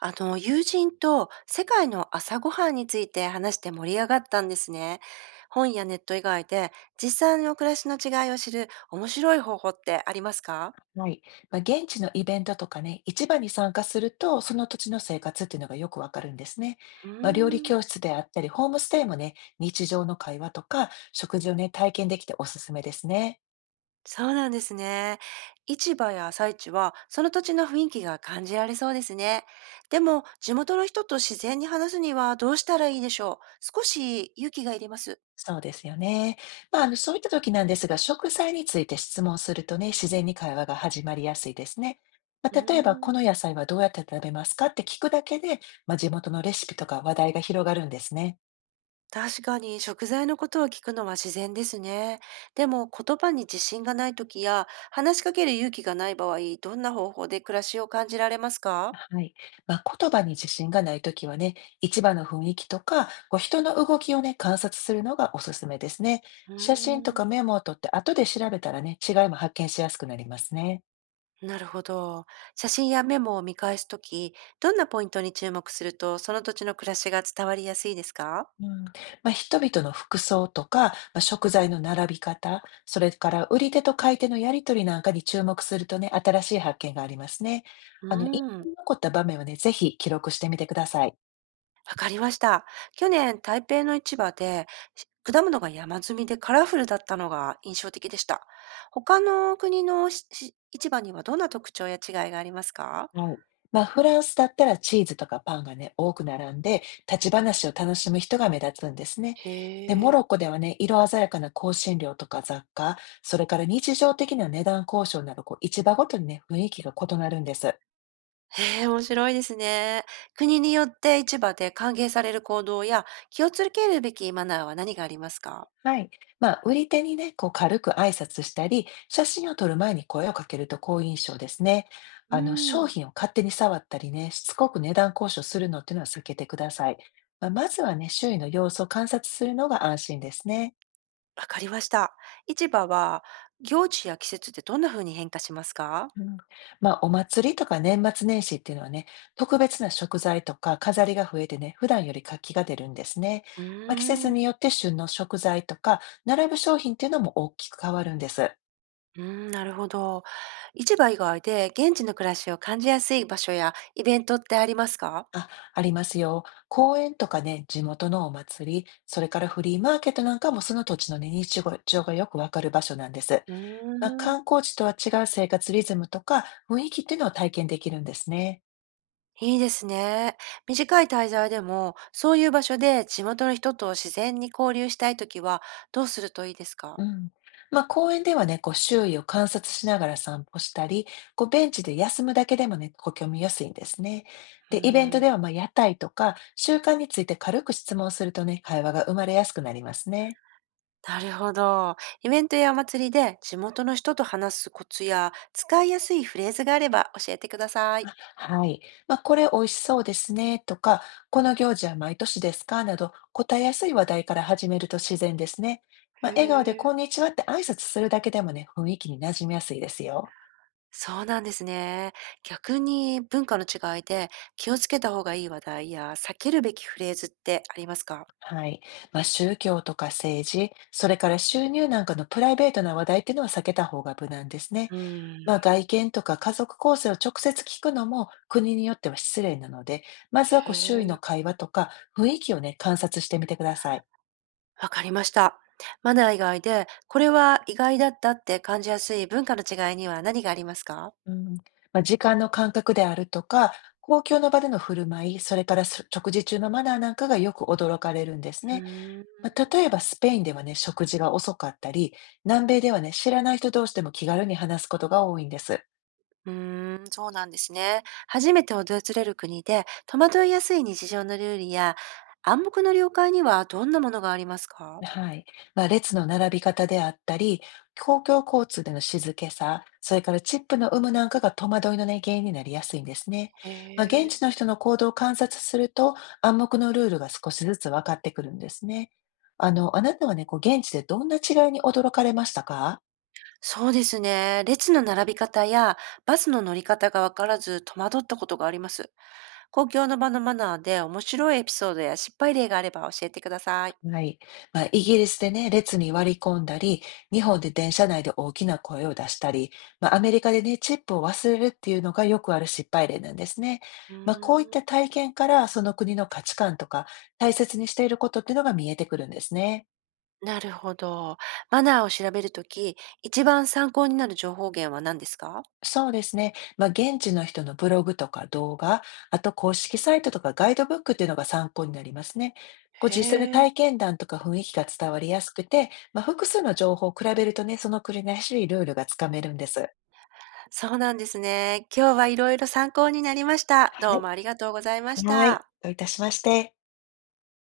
友人と世界の朝ごはんについて話して盛り上がったんですね。本やネット以外で実際の暮らしの違いを知る面白い方法ってありますか？はい。現地のイベントとかね、市場に参加すると、その土地の生活っていうのがよくわかるんですね。うー料理ん、教室であったり、ホームステイもね、日常の会話とか、食事をね、体験できておすすめですね。そうなんですね。市場や朝市はその土地の雰囲気が感じられそうですね。でも、地元の人と自然に話すにはどうしたらいいでしょう？少し勇気がいります。そうですよね。そういった時なんですが、食材について質問するとね、自然に会話が始まりやすいですね。うー例えば、このん、野菜はどうやって食べますかって聞くだけで、地元のレシピとか話題が広がるんですね。確かに食材のことを聞くのは自然ですね。でも言葉に自信がない時や話しかける勇気がない場合、どんな方法で暮らしを感じられますか？はい。言葉に自信がないときはね、市場の雰囲気とか、こう人の動きをね、観察するのがおすすめですね。うー写真とかん、メモを取って後で調べたらね、違いも発見しやすくなりますね。なるほど。写真やメモを見返すとき、どんなポイントに注目すると、その土地の暮らしが伝わりやすいですか？うん。人々の服装とか、食材の並び方、それから売り手と買い手のやり取りなんかに注目するとね、新しい発見がありますね。う印ー象ん、に残った場面をね、ぜひ記録してみてください。わかりました。去年、台北の市場で、し果物が山積みでカラフルだったのが印象的でした。他の国のしし市場にはどんな特徴や違いがありますか？はい。フランスだったらチーズとかパンがね、多く並んで、立ち話を楽しむ人が目立つんですね。で、モへえ。ロッコではね、色鮮やかな香辛料とか雑貨、それから日常的な値段交渉など、こう、市場ごとにね、雰囲気が異なるんです。へえ、面白いですね。国によって市場で歓迎される行動や気をつけるべきマナーは何がありますか？はい。売り手にね、こう、軽く挨拶したり、写真を撮る前に声をかけると好印象ですね。う商ん、品を勝手に触ったりね、しつこく値段交渉するのっていうのは避けてください。まずはね、周囲の様子を観察するのが安心ですね。わかりました。市場は行事や季節でどんな風に変化しますか？うん、お祭りとか年末年始っていうのはね、特別な食材とか飾りが増えてね、普段より活気が出るんですね。う季節ーにん、よって旬の食材とか、並ぶ商品っていうのも大きく変わるんです。うーん、なるほど。市場以外で現地の暮らしを感じやすい場所やイベントってありますか？あ、ありますよ。公園とかね、地元のお祭り、それからフリーマーケットなんかもその土地のね、日常がよくわかる場所なんです。うーん、観光地とは違う生活リズムとか雰囲気っていうのを体験できるんですね。いいですね。短い滞在でも、そういう場所で地元の人と自然に交流したいときは、どうするといいですうか？ん。公園ではね、こう周囲を観察しながら散歩したり、こうベンチで休むだけでもね、こう興味やすいんですね。うーで、イベントではん、屋台とか習慣について軽く質問するとね、会話が生まれやすくなりますね。なるほど。イベントやお祭りで地元の人と話すコツや、使いやすいフレーズがあれば教えてください。はい。これ美味しそうですねとか、この行事は毎年ですかなど、答えやすい話題から始めると自然ですね。笑顔でへこんえ。にちはって挨拶するだけでもね、雰囲気に馴染みやすいですよ。そうなんですね。逆に文化の違いで気をつけた方がいい話題や避けるべきフレーズってありますか？はい。宗教とか政治、それから収入なんかのプライベートな話題っていうのは避けた方が無難ですね。うん、外見とか家族構成を直接聞くのも国によっては失礼なので、まずはへこう周囲のえ、会話とか雰囲気をね、観察してみてください。わかりました。マナー以外でこれは意外だったって感じやすい文化の違いには何がありますか？うん。時間の感覚であるとか、公共の場での振る舞い、それからす食事中のマナーなんかがよく驚かれるんですうね。ーん。例えばスペインではね、食事が遅かったり、南米ではね、知らない人同士でも気軽に話すことが多いんです。うーん、そうなんですね。初めて訪れる国で戸惑いやすい日常のルールや暗黙の了解にはどんなものがありますか？はい。列の並び方であったり、公共交通での静けさ、それからチップの有無なんかが戸惑いの、ね、原因になりやすいんですね。へ現地え。の人の行動を観察すると、暗黙のルールが少しずつ分かってくるんですね。あなたはね、こう現地でどんな違いに驚かれましたか？そうですね。列の並び方やバスの乗り方がわからず戸惑ったことがあります。公共の場のマナーで面白いエピソードや失敗例があれば教えてください。はい。イギリスでね、列に割り込んだり、日本で電車内で大きな声を出したり、アメリカでね、チップを忘れるっていうのがよくある失敗例なんですね。うーん、こういった体験から、その国の価値観とか、大切にしていることっていうのが見えてくるんですね。なるほど。マナーを調べるとき、一番参考になる情報源は何ですか？そうですね。現地の人のブログとか動画、あと公式サイトとかガイドブックっていうのが参考になりますね。こうへ実際のえ、体験談とか雰囲気が伝わりやすくて、複数の情報を比べるとね、その国らしいルールがつかめるんです。そうなんですね。今日はいろいろ参考になりました。どはうもありがとうございましい。はい。た。どういたしまして。